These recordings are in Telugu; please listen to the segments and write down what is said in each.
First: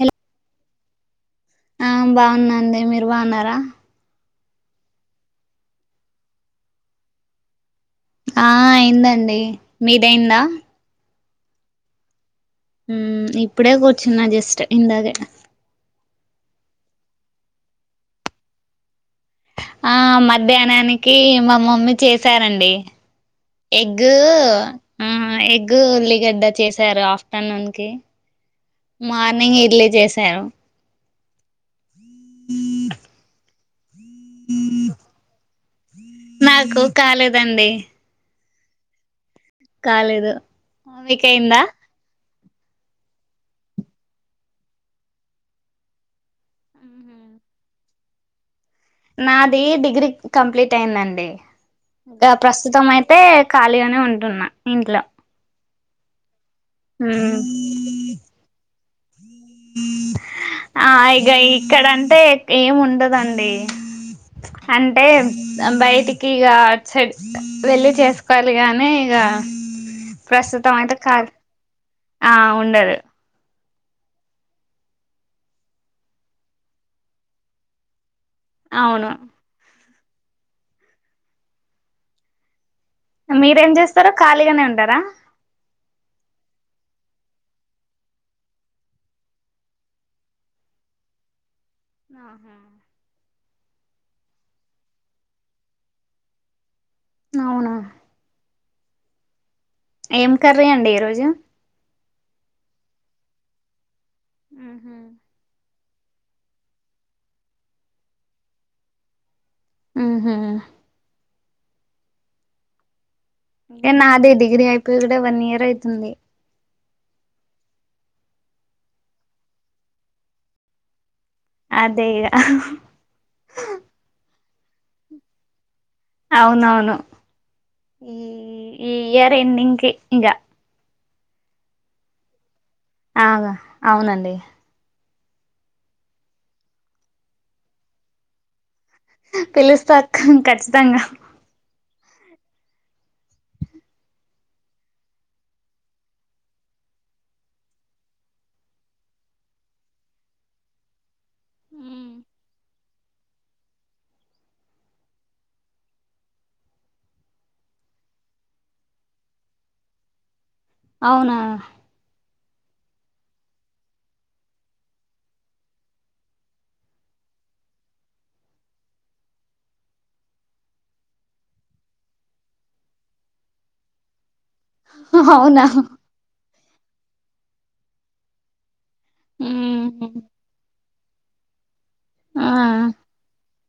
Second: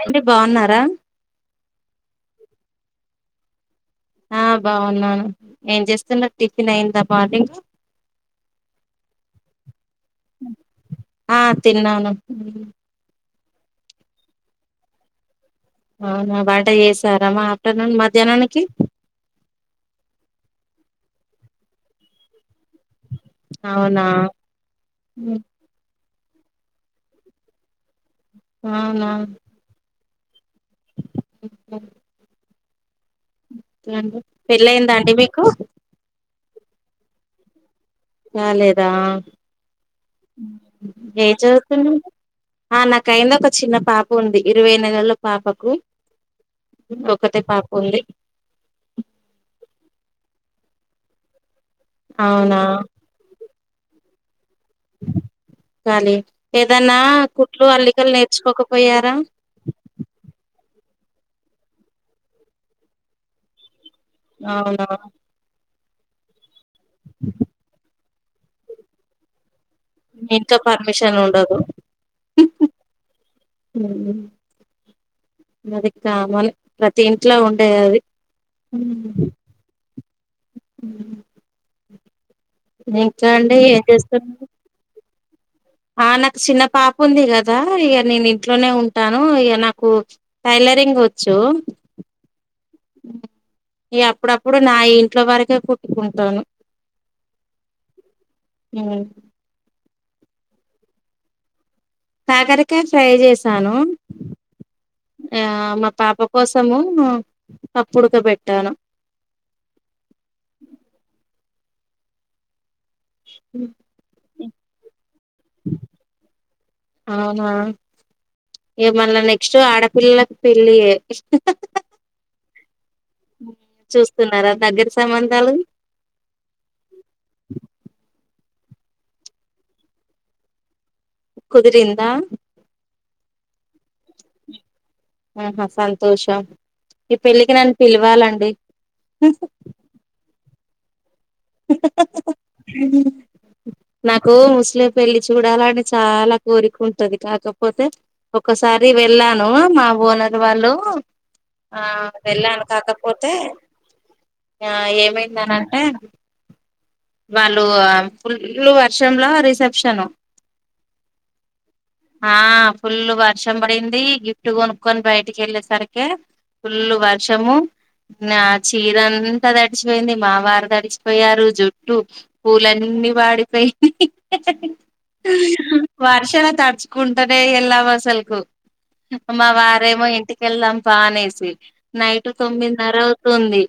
అండి బావున్నారా ఆ బాగున్నండీ మీరు బాగున్నారా ఆ బావున్నాను ఏం జేస్తున్నారు టిఫిన్ అయింద మార్నింగ్ ఆ అయిందండి మీదయిందా ఆ తిన్నాను ఇప్పుడే కూర్చున్నా జస్ట్ ఇందాగే అవునా వంట చేసార మ ఆఫ్టర్నూన్ మధ్యాహ్నానికి ఆ మధ్యాహ్నానికి మా మమ్మీ చేశారండి. ఎగ్ అవునా ఊ ఎగ్ ఎగ్ ఉల్లిగడ్డ చేశారు. ఆఫ్టర్నూన్ కి అవునా మార్నింగ్ ఇడ్లీ చేశారు. ఓ పెళ్ళయయిందా అండి మీకు నాకు కాలేదండి. కాలేదా కాలేదు ఏం మీకయిందా చదువుతుంది. ఆ నాకయినా ఒక చిన్న పాప ఉంది. ఇరవై నెలల పాపకు ఒకతే పాప ఉంది. నాది డిగ్రీ కంప్లీట్ అయిందండి ఇక అవునా ప్రస్తుతం అయితే అయితే ఖాళీగనే ఉంటున్నా ఇంట్లో కాలీ ఏదన్నా మ్మ్ కుట్లు అల్లికలు నేర్చుకోకపోయారా ఆ ఇగ ఇక్కడంటే ఏం ఉంటదండి అవునా అంటే బయటికి ఇగా అటు సైడ్ వెళ్ళి చేస్ కలిగానే ఇగ ఇంకా ప్రస్తుతం అయితే క పర్మిషన్ ఉండదు ఆ ఉండదు ఊ అది కామన్ ప్రతి ఇంట్లో ఉండే అది ఊ అవును ఉ అండి మీరేం ఏం జేస్తరు చేస్తున్నారు ఖాళీగనే ఉంటరా ఆ నాక్ చిన్న పాప ఉంది గదా ఇగ నేను ఇంట్లోనే ఉంటాను ఇగ నాకు టైలరింగ్ వోచ్చు ఆహా ఇగ అప్పుడప్పుడు నా ఇంట్లో వరకే కుట్టుకుంటాను. అవునా ఉ ఏం కర్రీ అండి ఈరోజు కాకరకాయ ఫ్రై చేశాను ఉహు ఆ మా పాప కోసము పప్పు ఉడకబెట్టాను ఉహు ఏ నాది డిగ్రీ అయిపోయి కూడా వన్ ఇయర్ అవుతుంది అవునా ఏమళ్ళ నెక్స్ట్ ఆడపిల్లలకు పెళ్ళియే అదే ఇగ చూస్తున్నారా దగ్గర సంబంధాలు అవునవును ఈ ఇయర్ ఎండింగ్కి ఇగ కుదిరిందా ఆగ అవునండి ఆహా సంతోషం ఈ పెళ్ళికి నన్ను పిలవాలండి పిలుస్తాక్క ఖచ్చితంగా హ హ నాకు ముస్లిం పెళ్ళి చూడాలని చాలా కోరికుంటది కాకపోతే ఒక్కసారి వెళ్ళాను మా ఓనర్ వాళ్ళు ఆ వెళ్ళాను కాకపోతే, ఆ ఏమైందనటే వాళ్ళు ఫుల్లు వర్షంల రిసెప్షను అవునా! ఆ ఫుల్లు వర్షం పడింది గిఫ్ట్ గొనుక్కొని బయటికెళ్ళేసరికే ఫుల్లు వర్షము నా చీర అంతా తడిచిపోయింది మావారు తడిచిపోయారు జుట్ టు పూలన్నీ వాడిపోయి హె హే అవునా వర్షాల తడుచుకుంటనే ఎల్లాము అసల్కు మా వారేమో ఇంటికెళ్దాం పా అనేసి నైట్ ఆ తొమ్మిదిన్నర అవుతుంది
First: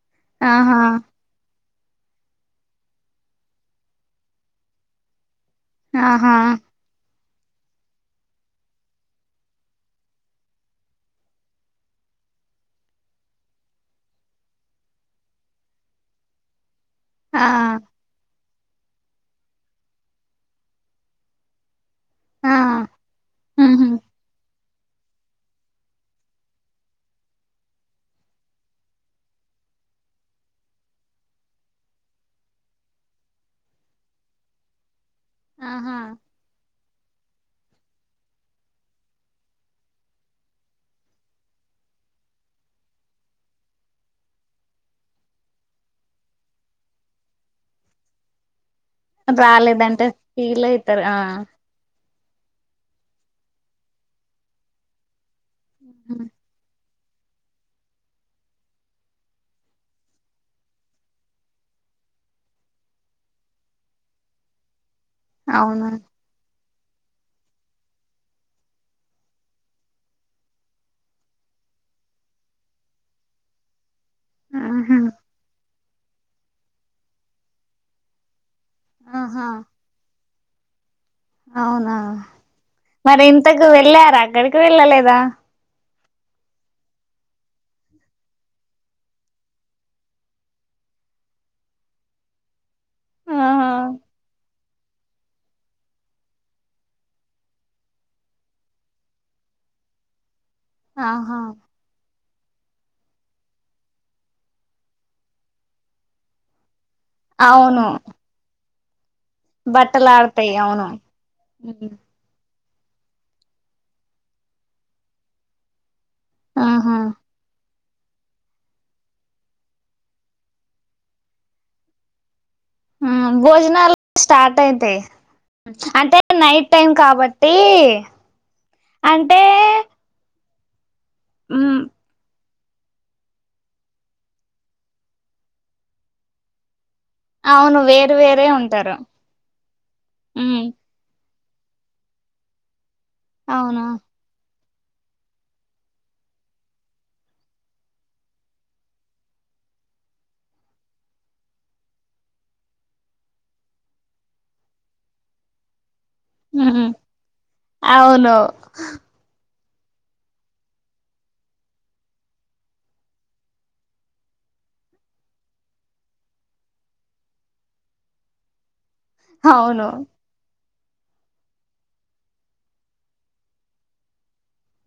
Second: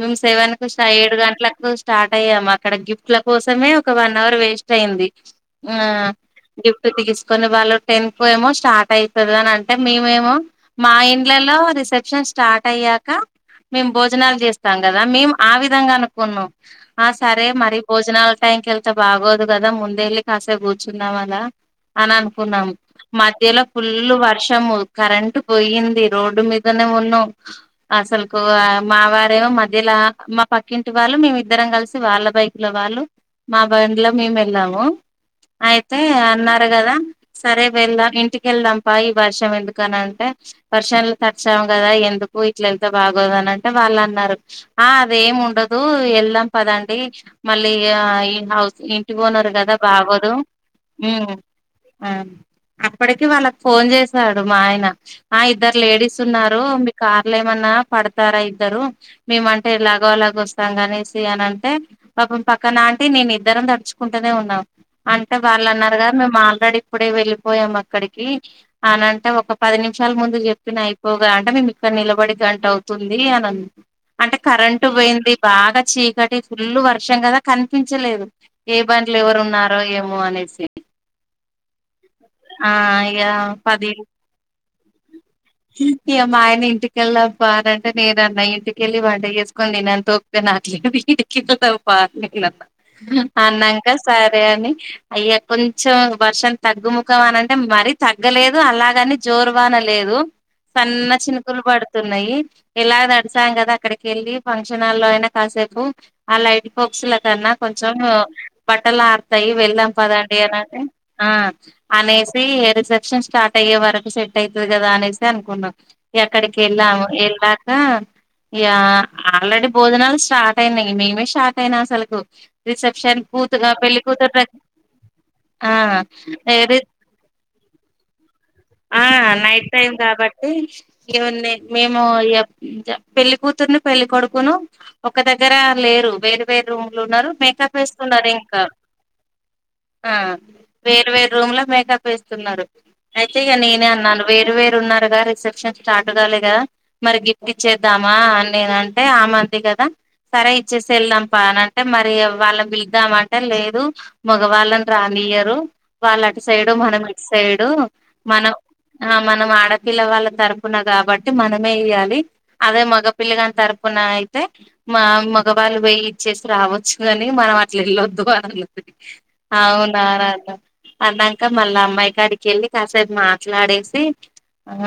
మేము సెవెన్కు ఆహా ఏడు గంటలకు స్టార్ట్ అయ్యాము మకాడ గిఫ్ట్ల కోసమే ఒక వన్ అవర్ వేస్ట్ అయింది ఆ ఆహా గిఫ్ట్ తీసుకొని వాళ్ళు టెన్కెమో స్టార్ట్ అయితది అని అంటే మేమేమో మా ఇండ్లల్లో రిసెప్షన్ స్టార్ట్ అయ్యాక మేం భోజనాలు చేస్తాం గదా మేం ఆ విధంగా అనుకున్నాం ఆ ఆ సరే మరి భోజనాల టైంకెళ్తే బాగోదు కదా ముందేళ్ళి కాసేపు కూర్చుందాం అల ఆ అననుకున్నాం మధ్యలో ఉహు ఫుల్లు వర్షము కరెంట్ బోయింది రోడ్డు మీదనే ఉన్నాం అసలుకు మావారేమో మధ్యలా మా పక్కింటి వాళ్ళు మేమిద్దరం కలిసి వాళ్ళ బైక్లో వాళ్ళు మా బండ్లో మేము వెళ్ళాము ఆహా అయితే అన్నారు గదా సరే వెళ్దా ఇంటికెళ్దాం పా ఈ వర్షం ఎందుకని అంటే వర్షం తడిచాంగదా ఎందుకు ఇట్లేళ్తే బాగోదని అంటే వాళ్ళు అన్నారు ఆ అదేముండదు ఎళ్దాం పదండి మళ్ళీ ఆ ఇన్హౌస్ ఇంటి ఓనరు గదా రాలేదంటే బాగోదు ఫీల్ అయితారు ఆ మ్ ఆ అప్పడికి వాళ్ళకి ఫోన్ చేసాడు మా ఆయన ఆ ఇద్దరు లేడీస్ ఉన్నారు కార్ల ఏమన్నా పడతారా ఇద్దరు మేమంటే ఎలాగో అలాగ వస్తాం గాని ది అని అంటే పాపం పక్కనంటి నేను ఇద్దరం తడుచుకుంటనే ఉన్నం అంటే అవునా వాళ్ళన్నారుగ మేము ఆల్రెడీ ఇప్పుడే వెళ్ళిపోయాం అక్కడికి అనంటే ఒక పది నిమిషాల ముందు చెప్పిన అయిపోగా అంటే మేము ఇక్కడ నిలబడి గంట అవుతుంది అని ఆన్ అంటే కరెంటు ఆహా పోయింది బాగా చీకటి ఫుల్లు వర్షం కదా కనిపించలెదు ఏ బండ్లో ఎవరు ఆహా ఉన్నారో ఏమో అనేసి అవునా ఆ ఇగ మరి ఇంతకు పది వెళ్ళార అక్కడికి వెళ్ళలేదా ఇగ మా ఆయన ఇంటికెళ్దాం బా అని అంటే నేను అన్న ఇంటికెళ్ళి వంట చేసుకోని తినేంతోప్ పీక నాకు లేదు [unintelligible] నీను అన్న ఆహా అన్నంక సరే అని ఇగ కొంచెం వర్షం తగ్గుమ్ తమనంటే మరి తగ్గలేదు అలాగాని జోర్వాన లేదు సన్న ఆహా చినుకులు పడ్ తున్నయి ఎలాగో తడిచాం కదా అక్కడికెళ్ళి ఫంక్షన్ల్లో అయినా కాసేపు ఆ లైట్ ఫోక్స్ ల కన్నా అవును కొంచెం బట్టలర్ త్తయి వెళ్దాం బట్టలు పదండి ఆడతాయి అని అంటే అవును ఆ అనేసి రిసెప్షన్ స్టార్ట్ అయ్యే వరకు సెట్ అయితది కదా అనేసి అనుకున్నా ఇగ అక్కడికి ఆహా వెళ్ళాము ఎళ్ళాక ఇగ ఆల్రెడీ భోజనాలు స్టార్ట్ అయినాయి మేమే షాక్ అయినా అసలులకు ఆ రిసెప్షన్ కూతుగా భోజనాలు పెళ్ళి కూతురు దగ్ స్టార్ట్ అయితాయి అ అంటే నైట్ ఏది టైం కాబట్టి ఆ అంటే నైట్ టైం కాబట్ ట్టి ఏమన్నాయి మేము ఇగ పెళ్లి కూతుర్ని పెళ్లి కొడుకును ఒక దగ్గర లేరు వేరు వేర్ రూమ్లు ఉన్నారు మేకప్ అవును వేరు వేస్తున్నారు వేరే ఇంకా ఉంటారు ఆ ఉమ్ వేర్ వేరు రూమ్ ల మేకప్ వేస్తున్నారు అయితే ఇగ అవునా నేనే అన్నాను వేరు వేరు ఉన్నారుగా రిసెప్షన్ స్టార్ట్ కలేగా మరి గిఫ్ట్ ఇచ్చేద్దామా అని నేనంటే ఆ మంది కదా సరే ఇచ్చేసి వెళ్దాం పా అని అంటే మరి వాళ్ళ బిల్దామ అంటే లేదు మగవాళ్ళని రానియరు వాళ్ళ అటు సైడు ఉహు మనం ఇటు సైడు అవును మనం ఆ మనం ఆడపిల్ల వాళ్ళ తరపున కాబట్టి మనమే ఇయాలి అదే మగపిల్ల గాని తరుపున అయితే మా మగవాళ్ళు పోయి ఇచ్చేసి రావచ్చు కాని మనం అట్లా వెళ్ళొద్దు అని అన్నది అవును అవున అని అన్న అన్నాక మళ్ళ అమ్మాయి గడికేళ్ళి కాసేపు మాట్లాడేసి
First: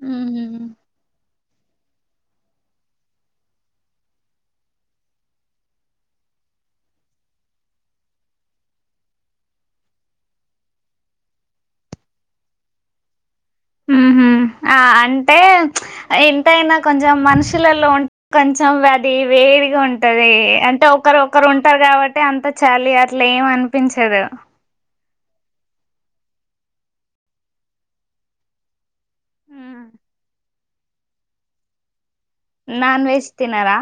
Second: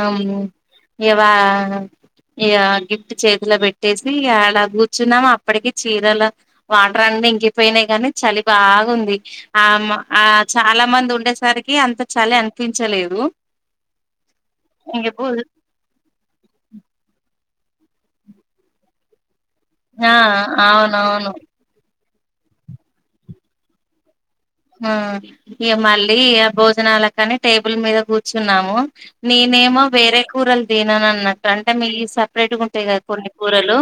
అమ్ ఉహు ఇగ వా ఇగ గిఫ్ట్ చేతిల పెట్టేసి అలా కూర్చున్నాము అప్పటికే చీరల వాటర్ అన్నిీ ఇంకిపోయినాయి కానీ చలి బాగుంది ఆమ్ ఆ చాలా మంది ఉండేసరికి అంత చాలి అనిపించలేదు మ్ హు ఆ ఇంక పూ అంటే ఎంతైనా కొంచెం మనుషులలో ఉం కొంచెం అది వేడి ఆ ఉంటది అంటే ఒకరు అవునవును ఒకరు ఉంటారు కాబట్టి అంత చలి అట్లా ఏం అనిపించదు ఆ ఇగ మళ్ళీ ఆ భోజనాల కాని టేబుల్ మీద కూర్చున్నాము నేనేమో ఉమ్. వేరే కూరలు దినను అన్నట్టు అంటే మీ ఈ స ెట్టుగుంటాయి కదా నాన్ వెజ్ కొన్ని తినరా కూరలు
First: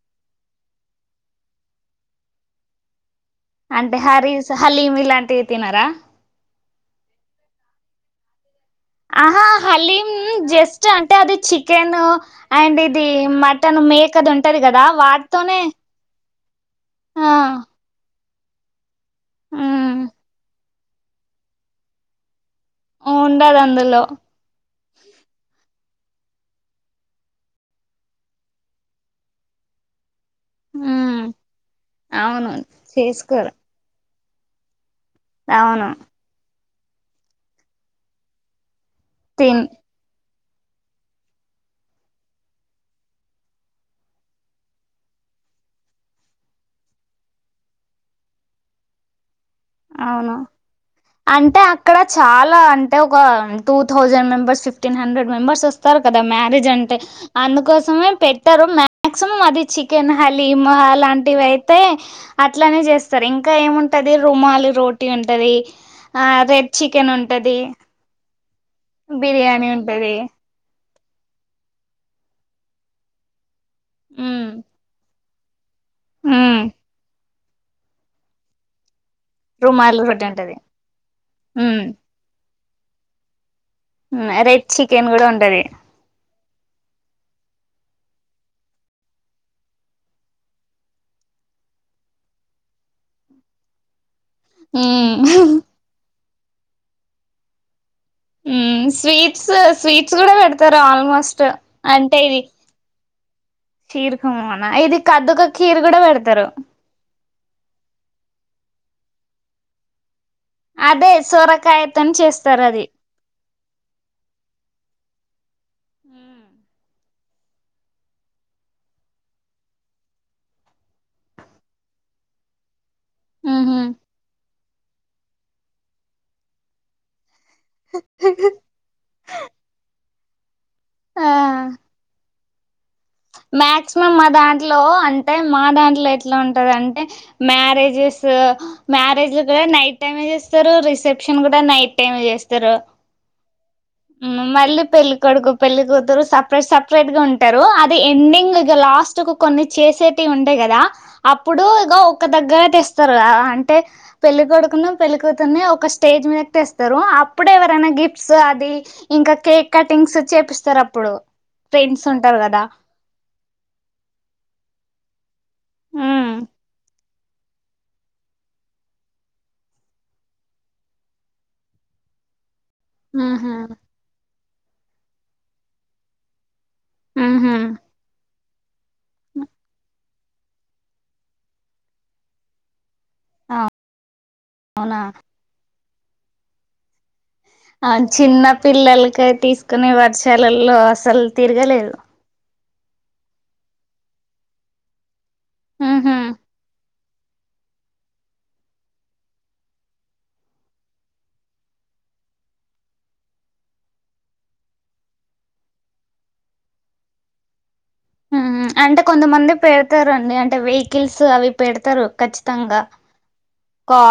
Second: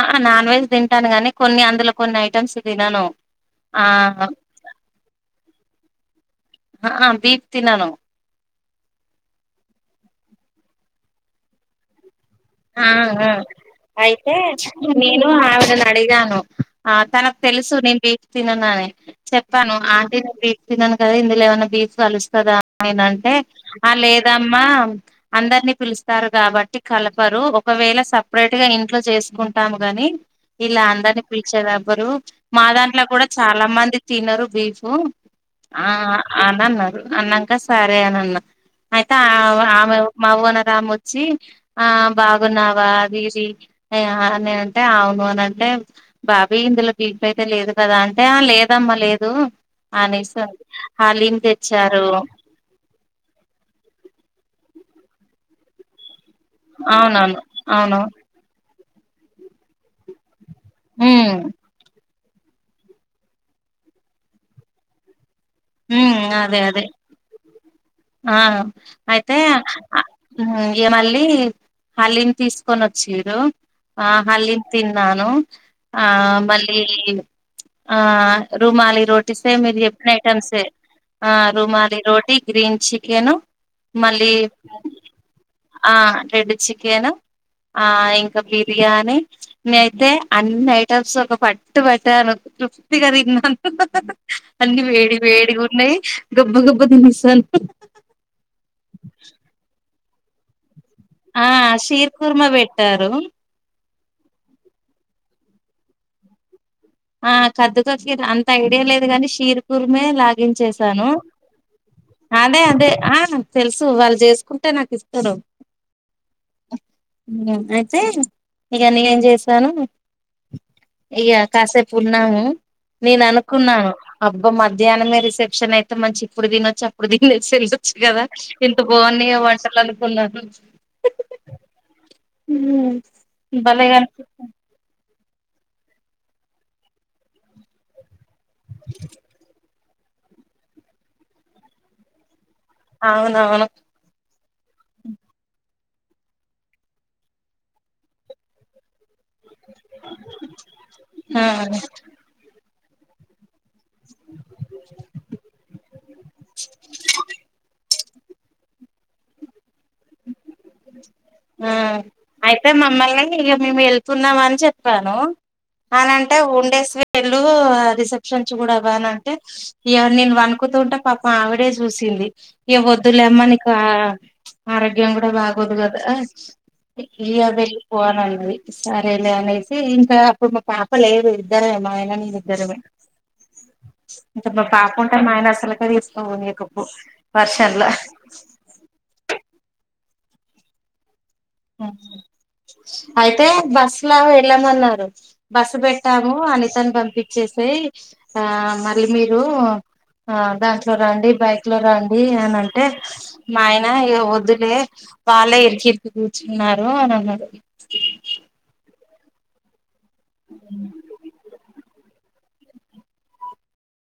ఆ నాన్ వెజ్ తింటాను గానీ కొన్ని అందులో కొన్ని ఐటెమ్స్ తినను ఆ అంటే హరీస్ హలీం ఇలాంటివి తినారా ఆ ఆ బీప్ తినను ఆహా హలీమ్ జస్ట్ అంటే అది చికెను అండ్ ఆ ఇది ఆ మటన్ మేకది అయితే ఉంటది కదా నేను వాటితోనే ఆవిడని అడిగాను ఆ తనకు తెలుసు నేను బీఫ్ తిననని ఉ చెప్పాను ఆంటీను తినను కదా ఇందులో ఏమన్న బీఫ్ కలుస్తదా [inaudible] నేనంటే ఉండదు ఆ అందులో లేద్ దమ్మా అందరినీ పిలుస్తారు కాబట్టి కల ప్పరు ఒకవేళ సపరేట్ గా ఇంట్లో చేసుకుంటాము గాని ఇలా ఉ అందరినీ పిలిచేది ఎవ్వరు అవును మా దాంట్లో కూడా చేసుకోరు చాలా మంది తినరు బీఫ్ అవును ఆ అనన్నారు అన్నాక సరే అనన్నా అయితే ఆ తిన్ ఆమె మా ఓనర్ ఆమె వచ్చి ఆ బాగున్నావా ఆ పిలిచి ఆ [inaudible] బాబీ ఇందులో బిఫైతే అయితే లేదు కదా అంటే లేదమ్మా లేదు అవును ఆనేసంది హలీమ్ తెచ్చారు అలా అం ట ఒక two thousand members fifteen hundred members వస్తారు కదా మ్యారేజ్ అంటే అవునవును అవును అందుకోసమే పెట్టారు మాక్సిమం అది చి కెన్, హలీమ్ ఉమ్ అలాంటివి అయితే అట్లనే చేస్తారు ఇంకా ఏముంటది రుమాలి రోటీ ఉంటది ఉమ్ ఆ అదే రెడ్ అదే చికెన్ ఉంటది, ఆ అయితే బిర్యానీ ఆ ఉంటది ఇగ మళ్ళీ హలీమ్ తీసుకొని వచ్చిరు ఆ ఉ హలీం తిన్నాను ఆ ఉ మళ్ళీ ఆ రూమాలి రోటీసే మీరు రుమాలి చెప్పిన రోటీ ఐటమ్స్ ఉంటది ఏ ఆ ఉ రుమాలి రోటీ గ్రీన్ చికెను మళ్ళీ రెడ్ చికెన్ కూడా ఉంటది ఆ రెడ్ చికెను, ఆ ఇంకా బిర్యానీ నేనయితే అన్ని ఐటమ్స్ ఒక పట్టు పట్టాను తృప్తిగా తిన్నాను అన్ని వేడి హ్మ్ వేడిగా ఉన్నాయి గబ్బ గబ్బ తినేసాను మ్మ్ స్వీట్స్ స్వీట్స్ కూడా పెడ తారు ఆల్మోస్ట్ ఆ షీర్ అంటే ఇది కుర్మ పెట్టారు కీరుక [unintelligible] ఇది ఖద్దుక కీరు కూడా పెడతారు ఆ ఖద్దుక ఖిర్ అంత ఐడియా లేదు గాని షీర్ కూరమే లా [inaudible] చేసాను అదే సొరకాయతోని అదే చేస్తారు అది అదే తెలుసు వాళ్ళు చేసుకుంటే నాకు ఇస్తరు మ్మ్ అయితే ఇగ నేనేం చేశాను ఇక కాసేపు ఉన్నాము నేను ఊహూ అనుకున్నాను అబ్బ మధ్యాహ్నమే రిసెప్ షన్ అయితే మంచి ఇప్పుడు తినొచ్చు అప్పుడు [inaudible] కదా ఇంత బాగున్నాయో వంటలు [unintelligible] ఆ మ్మ్ మాక్సిమం అదా దంట్లో అంటే మా దాంట్లో ఎట్ల ఉంటాదంటే మ్యారేజెస్ స మ్యారేజ్ కూడా నైట్ టైమే చేస్తారు రిసెప్షన్ కూడా నైట్ టైమే చేస్తారు అవునవును మళ్ళీ పెళ్లి కొడుకు పెళ్లి కూతురు సపరేట్ సపరేట్ గా ఉంటారు ఎండింగ్ ఇగ లాస్ట్ కు కొన్ని చేసేటివి ఉంటాయి కదా ఆ అప్పుడు ఇక ఒక దగ్గర ఐతె వస్తరు కదా అని అంటె పెళ్ళి కొడుకును పెళ్ళి కూతురును ఒక స్టేజ్ మీదకు తెస్తారు అప్పుడు ఎవరైనా గిఫ్ట్ సో అది ఇంకా కేక్ కటింగ్స్ చేపిస్తారు అప్పుడు ఆ ఫ్రెండ్స్ ఉంటారు కదా అయితే మమ్మల్ని ఇక మేము వెళ్తున్నాం అని చెప్పాను ఉమ్ అనంటే ఉండేసి వెళ్ళు రిసెప్షన్స్ కూడా బాన అంటే ఇక నేను వణుకుతుంటే పాపం ఆవిడే చూసింది ఇక వద్దులేమ్మ ఆహా నీకు ఆరోగ్యం కూడా బాగోదు కద ఏమొద్దు ఉహు వెళ్ళిపో అనన్నది సరేలే అనేసి ఇంకా అప్పుడు మా పాప లేదు ఇద్దరమే మా ఆయన నేను ఇద్దరమే ఇంక మా పాప అవునా ఉంటే మా ఆయన అసలుకే తీసుకపోనీకపోవ్ ఆ చిన్న పిల్లలకి తీసుకునే వర్షాలలో అసలు తిరగలేదు అయితే బస్ లా వెళ్ళమన్నారు బస్సు ఉహు పెట్టాము అనితను పంపిచెసేయి పంపిచ్చేసై ఆ మళ్ళీ మీరు ఆ దాంట్లో రండి బైక్ లో రండి అని అంటే మా ఆయన ఇక వద్దులే వాళ్ళే ఇరికి ఇరికి కూర్చున్నారు అని అన్నాడు ఉ అంటే కొంతమంది పెడతారండి అంటే వెహికల్స్ అవి పెడతారు ఖచ్చితంగా కా